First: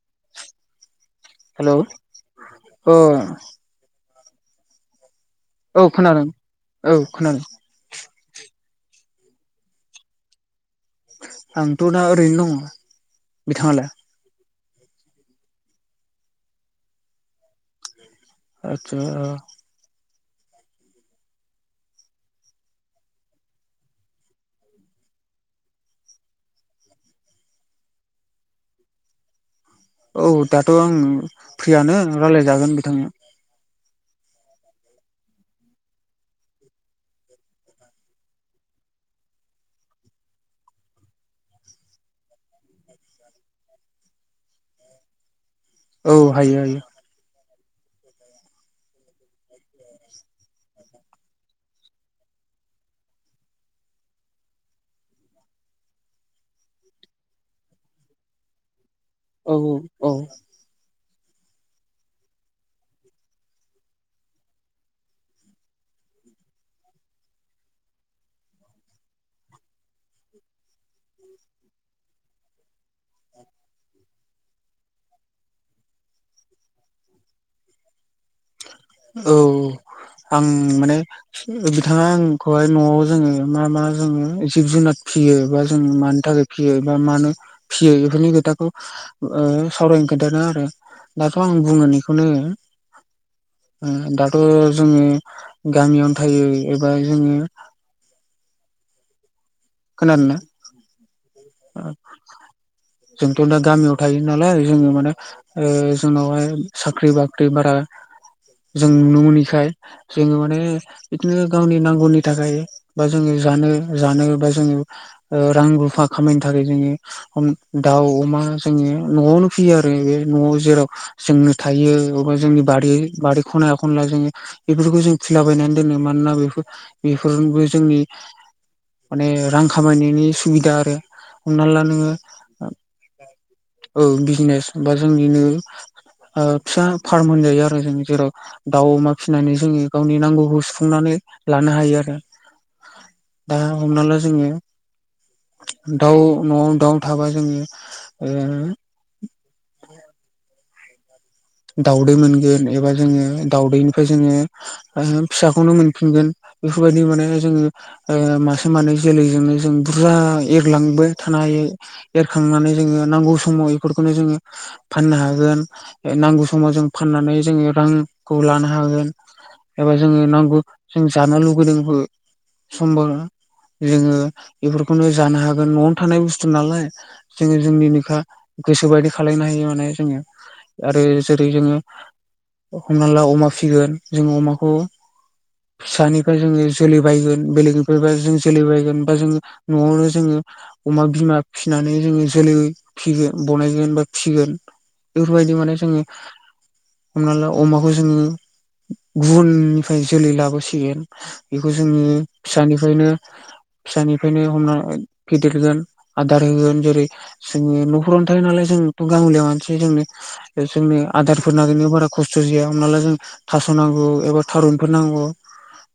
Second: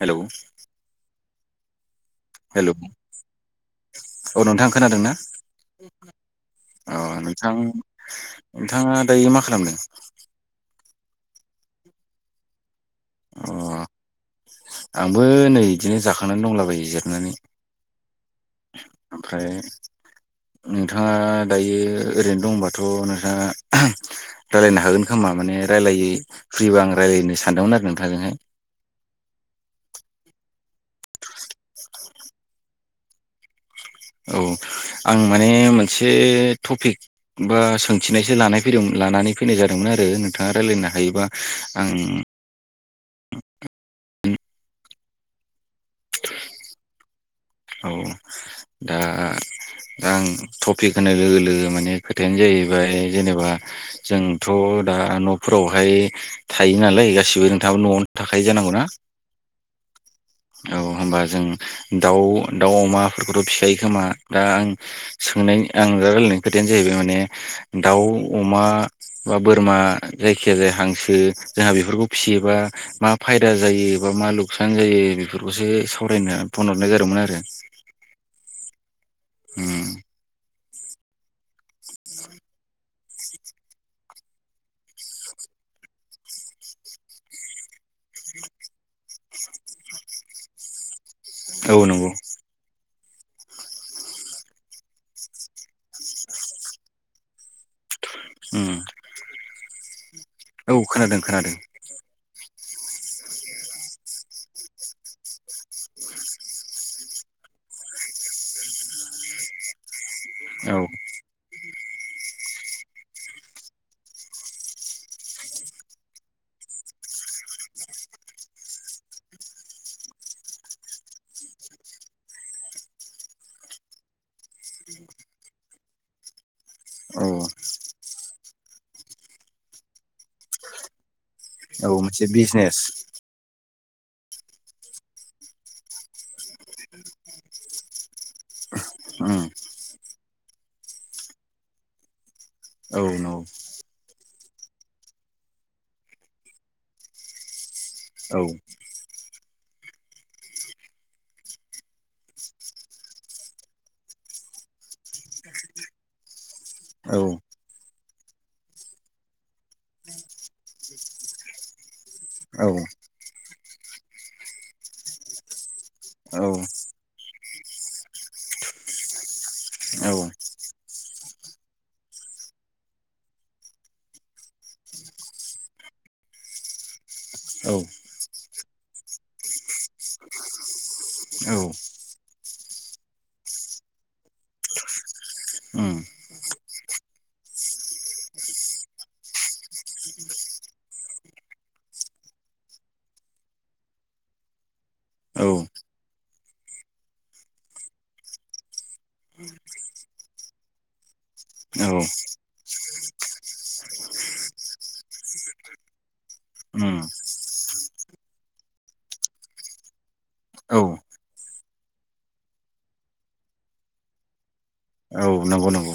Hello. Hello hello ओ। औ नोंथां खोनादों ना? औ खोनादों औ अ नोंथां खोनादों। नोंथाङा दायो मा खालामदों? आंथ' दा ओरैनो दङ अ बिथाङालाय? आंबो नै बिदिनो जाखांनानै दंलाबायो जिरनानै। आतसा। ओमफ्राय नोंथाङा दायो ओरैनो दंबाथ' नोंथाङा ओहम रायलायनो हागोन खोमा माने राययै फ्रिबा आं रायलायनो सानदोंमोन आरो नोंथांजोंहाय। [inaudible] औ दाथ' आं फ्रियानो रायलायजागोन बिथांनो। औ। आं माने मोनसे टपिक बा सोंथिनायसो लानाय फैदों लानानै फैनाय जादोंमोन। आरो नोंथाङा रायलायनो हायोबा आं औ हायो हायो। औ दा आं टपिक होनाय लोगो लोगो माने खोथायानो जाहैबाय जेनेबा जोंथ' दा न'फोरावहाय थायो नालाय गासिबो नोंथाङो न'आवनो थाखायो जानांगौना? औ औ औ। औ होमबा जों दाउ दाउ अमाफोरखौथ' फिखायो खोमा दा आं सोंनाय आं दा रायलायनायनि खोथायानो जाहैबाय माने दाउ अमा बा बोरमा जायखिया जाय हांसो जोंहा बेफोरखौ फिसियोब बा मा फायदा जायो बा मा लुकसान जायो बेफोरखौसो सावरायनो फन हरनाय जादोंमोन आरो। [inaudible] औ उम आं माने बिथाङा आंखौहाय न'आव जों मा मा जों जिब जुनार फियो बा जों मानि थाखाय फियो बा मानो फियो फोरनि खोथाखौ ओ सावरायनो खोन्थादो आरो। दाथ' आं औ बुङो नंगौ इखौनो ओ दाथ' जोङो गामियावनो थायो एबा जोङो उम खोनादोंना औ खोनादों खोनादों। ओ [inaudible] जोंथ' दा गामियाव थायो नालाय जोङो माने ओ जोंनावहाय साख्रि बाख्रि बारा जों नुनो मोनैखाय जोङो माने औ बिदिनो गावनि नांगौनि थाखाय बा जोङो जानो जानो बा जोङो ओ रां रुफा‌ खामायनो थाखाय जोङो हम दाउ अमा जोङो न'आवनो फियो आरो बे न'आव जेराव जोंनो थायो अबबा जोंनि बारि बारि खना खनला जोङो बेफोरखौ जों फिलाबायनानै दोनो मा मानोना बेफोर औ बेफोरबो जोंनि माने रां खामायनायनि सुबिदा आरो हमना ला औ नोङो मोनसे बिजनेस औ बिजनेस बा जोंनिनो ओ फिसा फार्म होनजायो आरो जों जेराव दाउ अमा उम फिसिनानै जोङो गावनि नांगौखौ सुफुंनानै लानो हायो आरो औ नंगौ। दा हमना ला जोङो दाउ न'आव दाउ थाबा जोङो ओ औ दाउदै मोनगोन एबा जोङो दाउदैनिफ्राय जोङो फिसाखौनो मोनफिनगोन। बेफोरबायदि औ माने जोङो ओ मासे मानै जोलैजोंनो जों बुरजा एरलांबो थानो हायो। औ एरखांनानै जोङो नांगौ समाव इफोरखौनो जोङो फाननो हागोन। नांगौ समाव जों फाननानै जोङो रांखौ लानो हागोन। एबा औ जोङो उम नांगौ जों जानो लुगैदोंबो समबा जोङो बेफोरखौनो जानो हागोन न'आवनो थानाय बुस्थु नालाय जोङो औ जोंनिनोखा गोसो बायदि खालायनो हायो माने [inaudible] ओ जेरै औ जोङो हमना ला अमा फिगोन जों अमाखौ फिसानिफ्राय जोङो जोलोब बायगोन बेलेगनिफ्रायबा जों जोलै बायगोन बा जों न'आवनो जोङो अमा बिमा फिसिनानै जोङो जोलै फिगोन बनायगोन बा फिगोन। बेफोरबायदि माने जोङो हमना ला अमाखौ जोङो गुबुननिफ्राय जोलै लाबोसिगोन। बेखौ जोंङो फिसानिफ्रायनो फिसानिफ्रायनो हमना फेदेरगोन। आदार होगोन उम जेरै जोङो न'फ्रावनो थायो नालाय जोंथ' गाह'लिया मानसि जोंनो औ जोंनो आदारफोर नागिरनो बारा खस्थ' जाया हमना ला जों थास' नांगौ एबा थारुनफोर नांगौ औ नंगौ नंगौ।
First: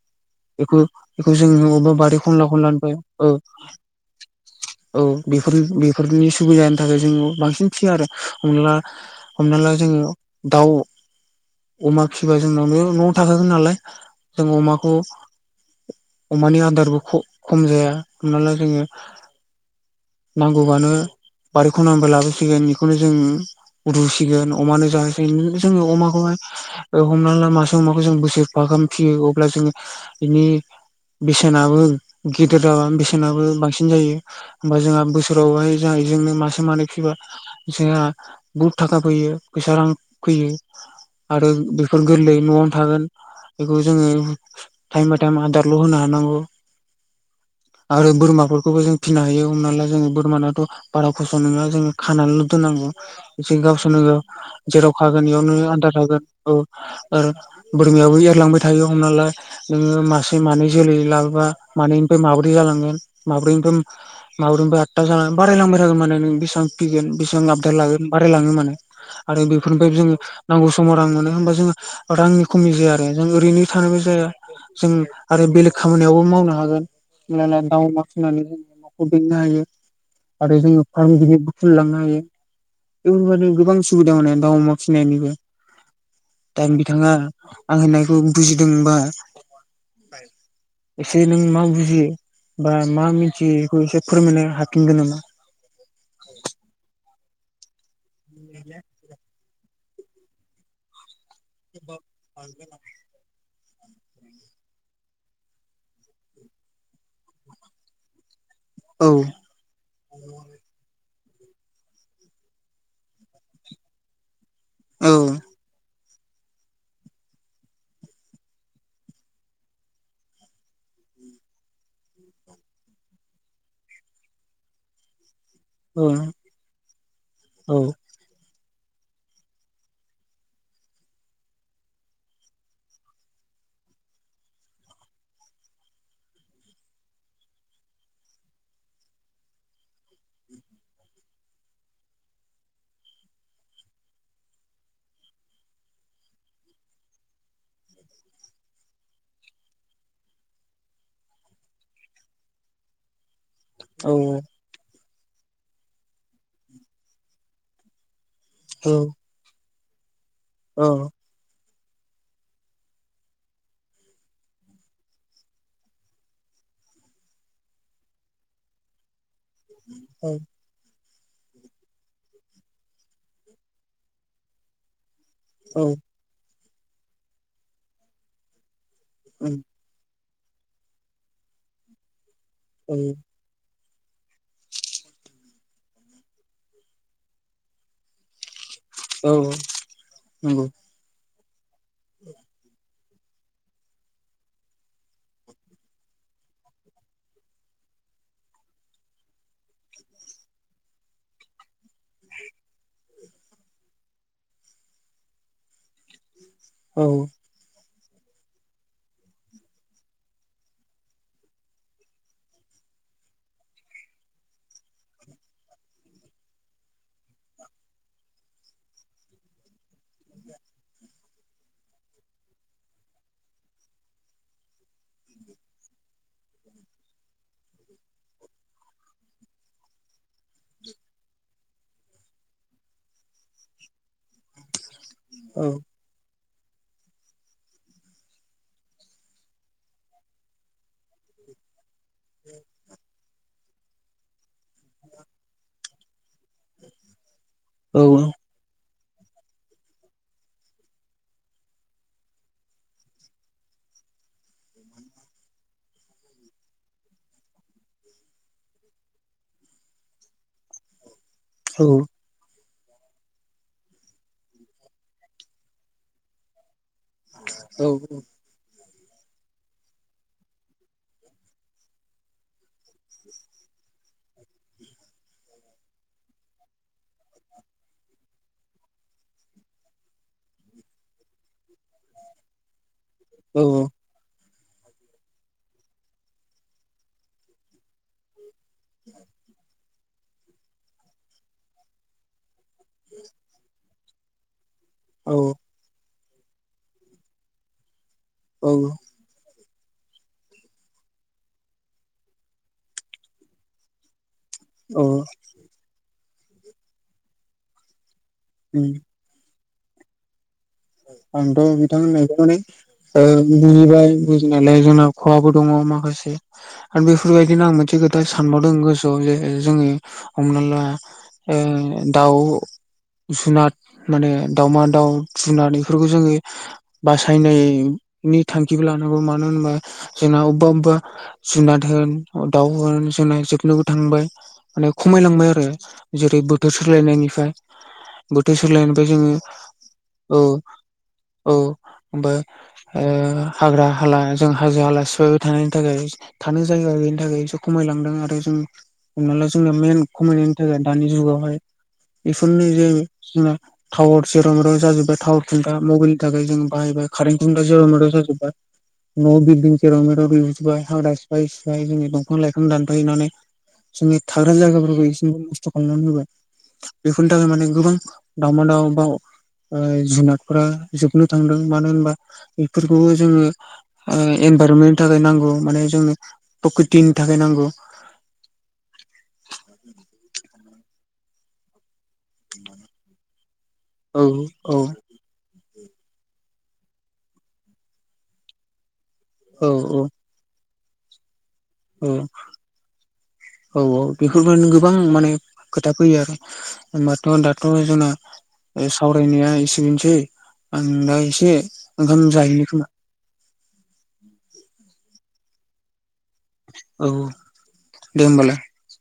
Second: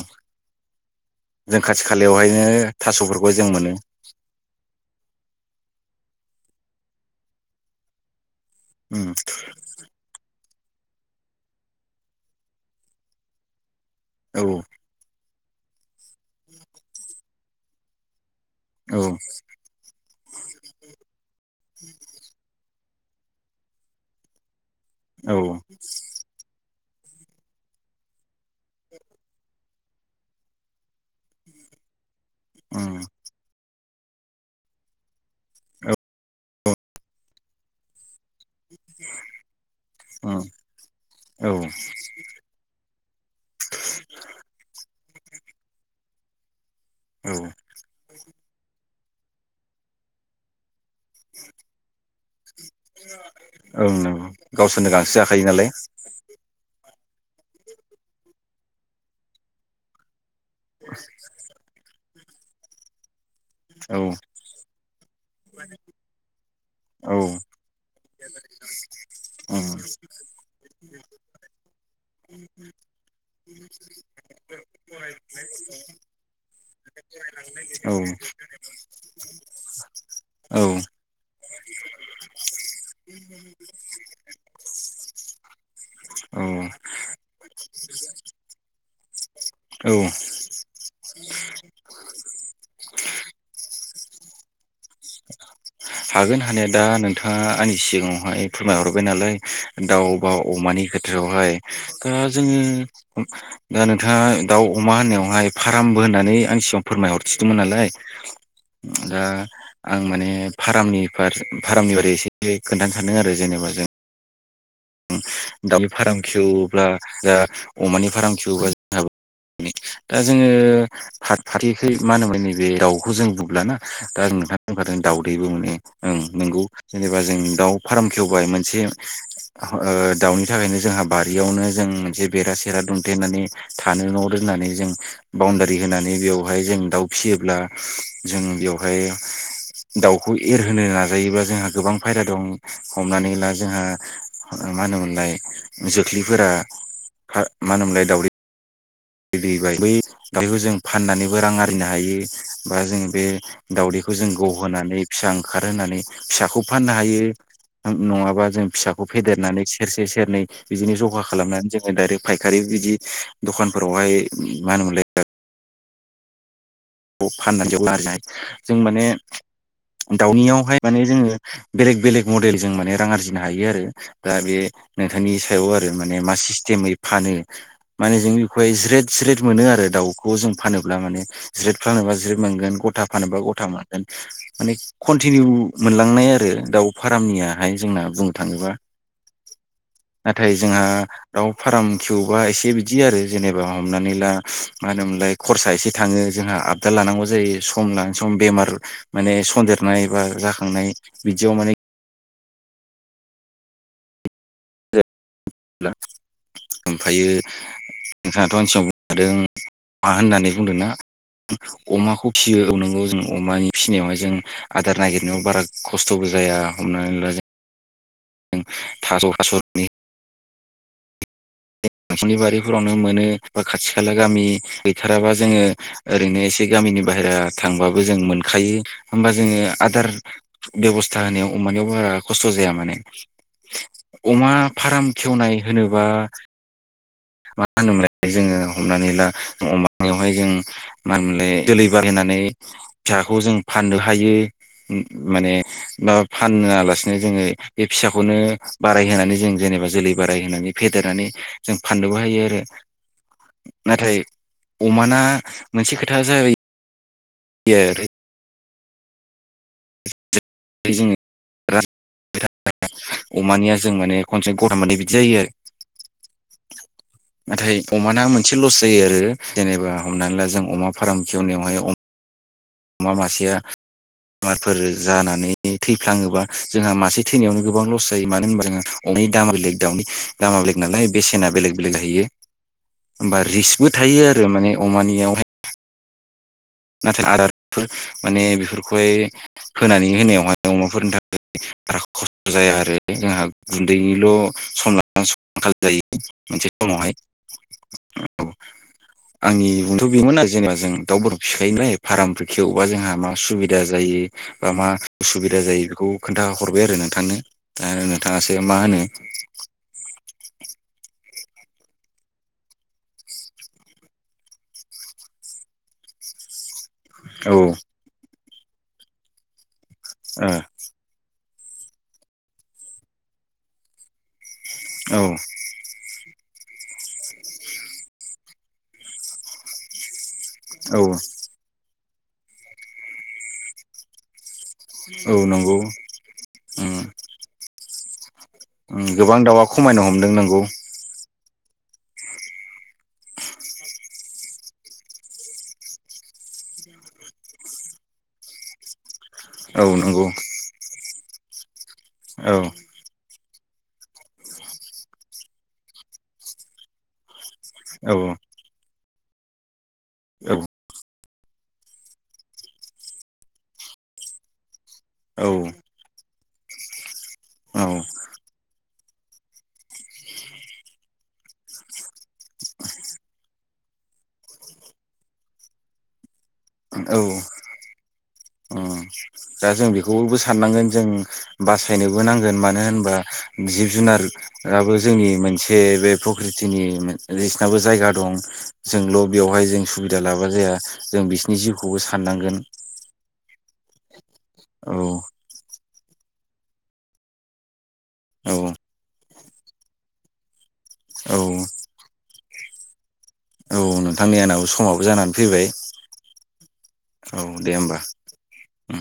बेखौ बेखौ जों जोङो खाथि अबेबा बारि खालायावहायनो खनला खनलानिफ्राय औ थास'फोरखौ जों मोनो। औ बेफोर बेफोरनि सुबिदानि थाखाय जोङो बांसिन फियो आरो हमनाला उम ला जोङो दाउ अमा फिबा जोंनावनो न'आव थाखागोन नालाय औ जों अमाखौ अमानि आदारबो ख-खम जाया। हमना ला जोङो औ उम नांगौबानो बारि खनानिफ्राय लाबोसिगोन। बेखौनो जों रुसिगोन अमानो औ जाहोसिगोन जोङो अमाखौहाय हमना ला मासे माखौ जों बोसोरफा बाागाम फियो अब्ला जोङो बेनि बेसेनाबो गेदेर जागोन उम बेसेनाबो बांसिन सिन जायो होमबा जोंहा बोसोरावहाय जोहा इजोंनो मासे मानै फिबा जोंहा बुहुद थाखा फैयो फैसा रां फैयो। आरो औ बेफोर गोरलै न'आवनो थागोन बेखौ जोङो टाइमबाद आदारल होनो हानांगौ आरो बोरमाफोरखौबो जों फिनो हायो हमना ला जोङो बोरमानाथ बारा खस्थ नङा जोङो खानानैल दोननांगौ। एसे ओं गावसोरनो गाव नंगौ गावसोरनो जेराव गांसो खागोन जाखायो बेयावनो नालाय आदार जागोन औ। आरो बोरमायाबो एरलांबाय थायो हमना ला ओ मासे मानै जोलै लाबोबा मानैनिफ्राय माब्रै जालांगोन। माब्रैनिफ्राय औ माब्रैनिफ्राय आदथा जानानै बारायलांबाय थागोन माने नों बेसेबां फिगोन औ उम बेसेबां आददा लागोन। बाराय लाङो माने। आरो बेफोरनिफ्राय औ जोङो नांगौ समाव रां मोनो होनबा जोङो रांनि खमि जाया आरो जों ओरैनो थानानैबो ओ जों आरो बेलेग खामानियावबो मावनो हागोन। हमना दा दाउ अमा फिनानै जों नखौ बेंनो हायो आरो जोङो औ फार्म गिदिर खुलिलांनो हायो। बेफोरबादि गोबां सुबिदा माने दाउ अमा फिनायनिबो। दा बिथाङा आं होननायखौ बुजिदोंबा औ ‌ एसे नों मा बुजियो बा मा मिथियो बेखौ एसे फोरमायनो हाफिनगोन नामा? हागोन हानाया दा नोंथाङा आंनि सिगाङावहाय फोरमायहरबाय नालाय दाउ बा अमानि खोथायावहाय दा जों दा नोंथाङा दाउ अमा होननायावहाय फार्मबो होननानै आंनि सिगाङाव फोरमायहरथिदोंमोन नालाय औ दा आं माने नि फार फार्मनि बारै एसे खोन्थानो सानदों आरो जेनेबा जों औ दाउनि फार्म खेवब्ला जा अमानि फार्म खेवोबा जोंहाबो दा जोङो [unintelligible] मा होनोमोन नैबे दावखौ जों बुुब्लाना दा नोंथाङा बुंखादों दाव बेबो माने औ ओं नंगौ जेनेबा जों दाउ औ फार्म खेवबाय मोनसे ओ दाउनि थाखायनो जोंहा बारियावनो जों मोनसे बेरा सेरा दुमथेनानै थानो न' लुना माने जों बाउनडारि होनानै बेयावहाय जों दाउ फिसियोब्ला जों बेयावहाय दाउखौ एरहोनो नाजायोब्ला जोंहा गोबां फायदा दं हमनानै ला जोंहा मा होनोमोनलाय जोख्लिफोरा मा होनोमोनलाय दावदै दैबाय बै दावदैखौ जों फाननानैबो रां आरजिनो हायो बा जों बे दाउदैखौ जों आंथ' गहोनानै फिसा ओंखारहोनानै फिसाखौ फाननो हायो नङाबा जों फिसाखौ फेदेरनानै सेरसे सेरनै बिदिनो जखा खालामनानै जों दायरेक फायखारि बिदि दखानफोरावहाय मा होनोमोनलाय फाननानै [unintelligible] जों माने दाउनियावहाय माने जोङो बेलेग बेलेग मडेल जों माने रां आरजिनो हायो आरो दा बे नोंथांनि सायाव आरो माने मा सिस्टेमै फानो माने जों बेखौहाय ज्रेद ज्रेद मोनो आरो दाउखौ जों फानोब्ला माने ज्रेद फानोबा ज्रेद मोनगोन गथा फानोब्ला गथा मोन गोन माने कन्टिनिउ मोनलांनाय आरो दाउ फार्मनियाहाय जोंना बुंनो थाङोबा। नाथाय जोंहा दाउ फार्म खेवबा एसे बिदि आरो जेनेबा हमनानै ला मा होनोमोनलाय खरसा एसे थाङो जोंहा आबदार लानांगौ जायो सम लानाय सम बेमार माने सन्देरनाय बा जाखांनाय बि दियाव माने [unintelligible] ओमफ्रायो नोंथाङाथ' आंनि सिगाङाव बुंखादों मा होननानै बुंदों ना अमाखौ फिसियो औ नोंगौ जों अमानि फिसिनायावहाय जों आदार नागिरनायाव बारा खस्थबो जाया हमनानै ला जों थास' थासनि न'नि बारिफोरावनो मोनो बा खाथि खाला गामि गैथाराबा जोङो ओरैनो एसे गामि नि बाहेरा थांबाबो जों मोनखायो होनबा जोङो आदार बेबसथा होनायाव अमानियाव बारा खस्थ' जाया माने अमा फार्म खेवनाय होनोबा मा होनोमोनलाय जोङो हमनानै ला अमायावहाय जों मा होनोमोनलाय जोलै बारायहोनानै फिसाखौ जों फाननो हायो माने बा फानोआलासिनो जोङो बे फिसाखौनो बाराय होनोनानै जों जेनेबा जोलै बाराय होनोनानै फेदेरनानै जों फाननोबो हायो आरो। नाथाय अमाना मोनसे खोथा जायो यो आरो जोङो औ ‌। अमानिया जों माने खनसे गथा मोननाय बिदि जायो आरो। नाथाय अमाना मोनसे लस जायो आरो जेनेबा हमनानै ला जों अमा फार्म खेवनायावहाय अमा मासेया बेमारफोर जानानै थैफ्लाङोबा जोंहा मासे थैनायावनो गोबां लस जायो मानो होनबा जोंङो अ मानि दामा बेलेग दाउनि दामा बेलेग नालाय बेसेना बेलेग जाहोयो। होमबा रिस्कबो थायो आरो माने अमानियावहाय। नाथाय आदारफोर माने बेफोरखौहाय होनानै होनायावहाय अमाफोरनि थाखाय बारा खस्थ' जाया आरो जोंहा गुन्दैनिल' सम लानानै आंखाल जायो। मोनसे समावहाय औ। जोंथ' बेमोन आरो जेनेबा जों दाउफोरफोरखौ फिखायोनाय फार्मफोर खेवबा जोंहा मा सुबिदा जायो। बा मा उसुबिदा जायो बेखौ खोन्थ हरबाय आरो नोंथांनो दा थाङासो मा होनो? [inaudible] आंथ' बिथां होननायखौ माने ओ बुजिबाय बुजिनानै जोंना खहाबो दङ माखासे [inaudible] आरो औ बेफोरबायदिनो आं मोनसे खोथा सानबावदों गोसोआव जे जोंङो हमना ला ओ दाउ जुनाद माने दाउमा दाउ ओ जुनार नैफोरखौ जोङो बासायनायनि थांखिबो लानांगौ मानो होनबा जोंना अबेबा औ अबेबा जुनाद होन दाव होन जोंना जोबनोबो थांबाय माने औ खमायलांबाय आरो नंगौ जेरै बोथोर उम सोलायनायनिफ्राय बोथोर सोलायनायनिफ्राय जोङो गोबां दाउआ खमायनो हमदों औ नांगौ। औ। बो ओ हाग्रा हाला जों हाजो हाला सिफायबाय थानायनि थाखाय थानो जायगा गैयैनि थाखायसो खमायलांदों आरो जों हमना ला जोंना औ मेन नंगौ खमायनायनि थाखाय दानि जुगावहाय औ बेफोरनो जायो जों टावार जेराव मेराव जाजोबबाय टावार खिना मबाइलनि थाखाय जों बाहायबाय कारेन्ट औ औ [unintelligible] सिफाय सिफाय जोङो दंफां लाइफां दानफायनानै जोंनि थाग्रा जायगाफोरखौ इसेबो औ नस्थ' खालामनानै होबाय। बेफोरनि थाखाय माने औ गोबां दावमा दावउ बा ओ जुनादफोरा जोबनो थांदों मानो होनबा बेफोरखौबो जोङो ओ इनभाइरमेन्टनि थाखाय नांगौ माने जोंनो प्रकृतिनि औ थाखाय नांगौ अ दा जों बेखौबो साननांगोन। जों बासायनोबो नांगोन मानो होनोबा जिब औ औ जुनाराबो जोंनि मोनसे से बे प्रकृतिनि बिसिनाबो जायगा दं, जोंल' बेवहाय औ जों सुबिदा लाबा जाया जों बिसोरनि जिउखौबो औ साननांगोन। औ औ बेफोरबायनो गोबां औ माने खोथा फैयो आरो होनबाथ' दाथ' जोंना औ ओ सावरायनाया एसे बेनोसै आं दा औ एसे ओंखाम जाहैनो खोमा। औ नोंथां नै आंनाबो समाबो जानानै फैबाय। औ दे होमबा दे होमबालाय उम।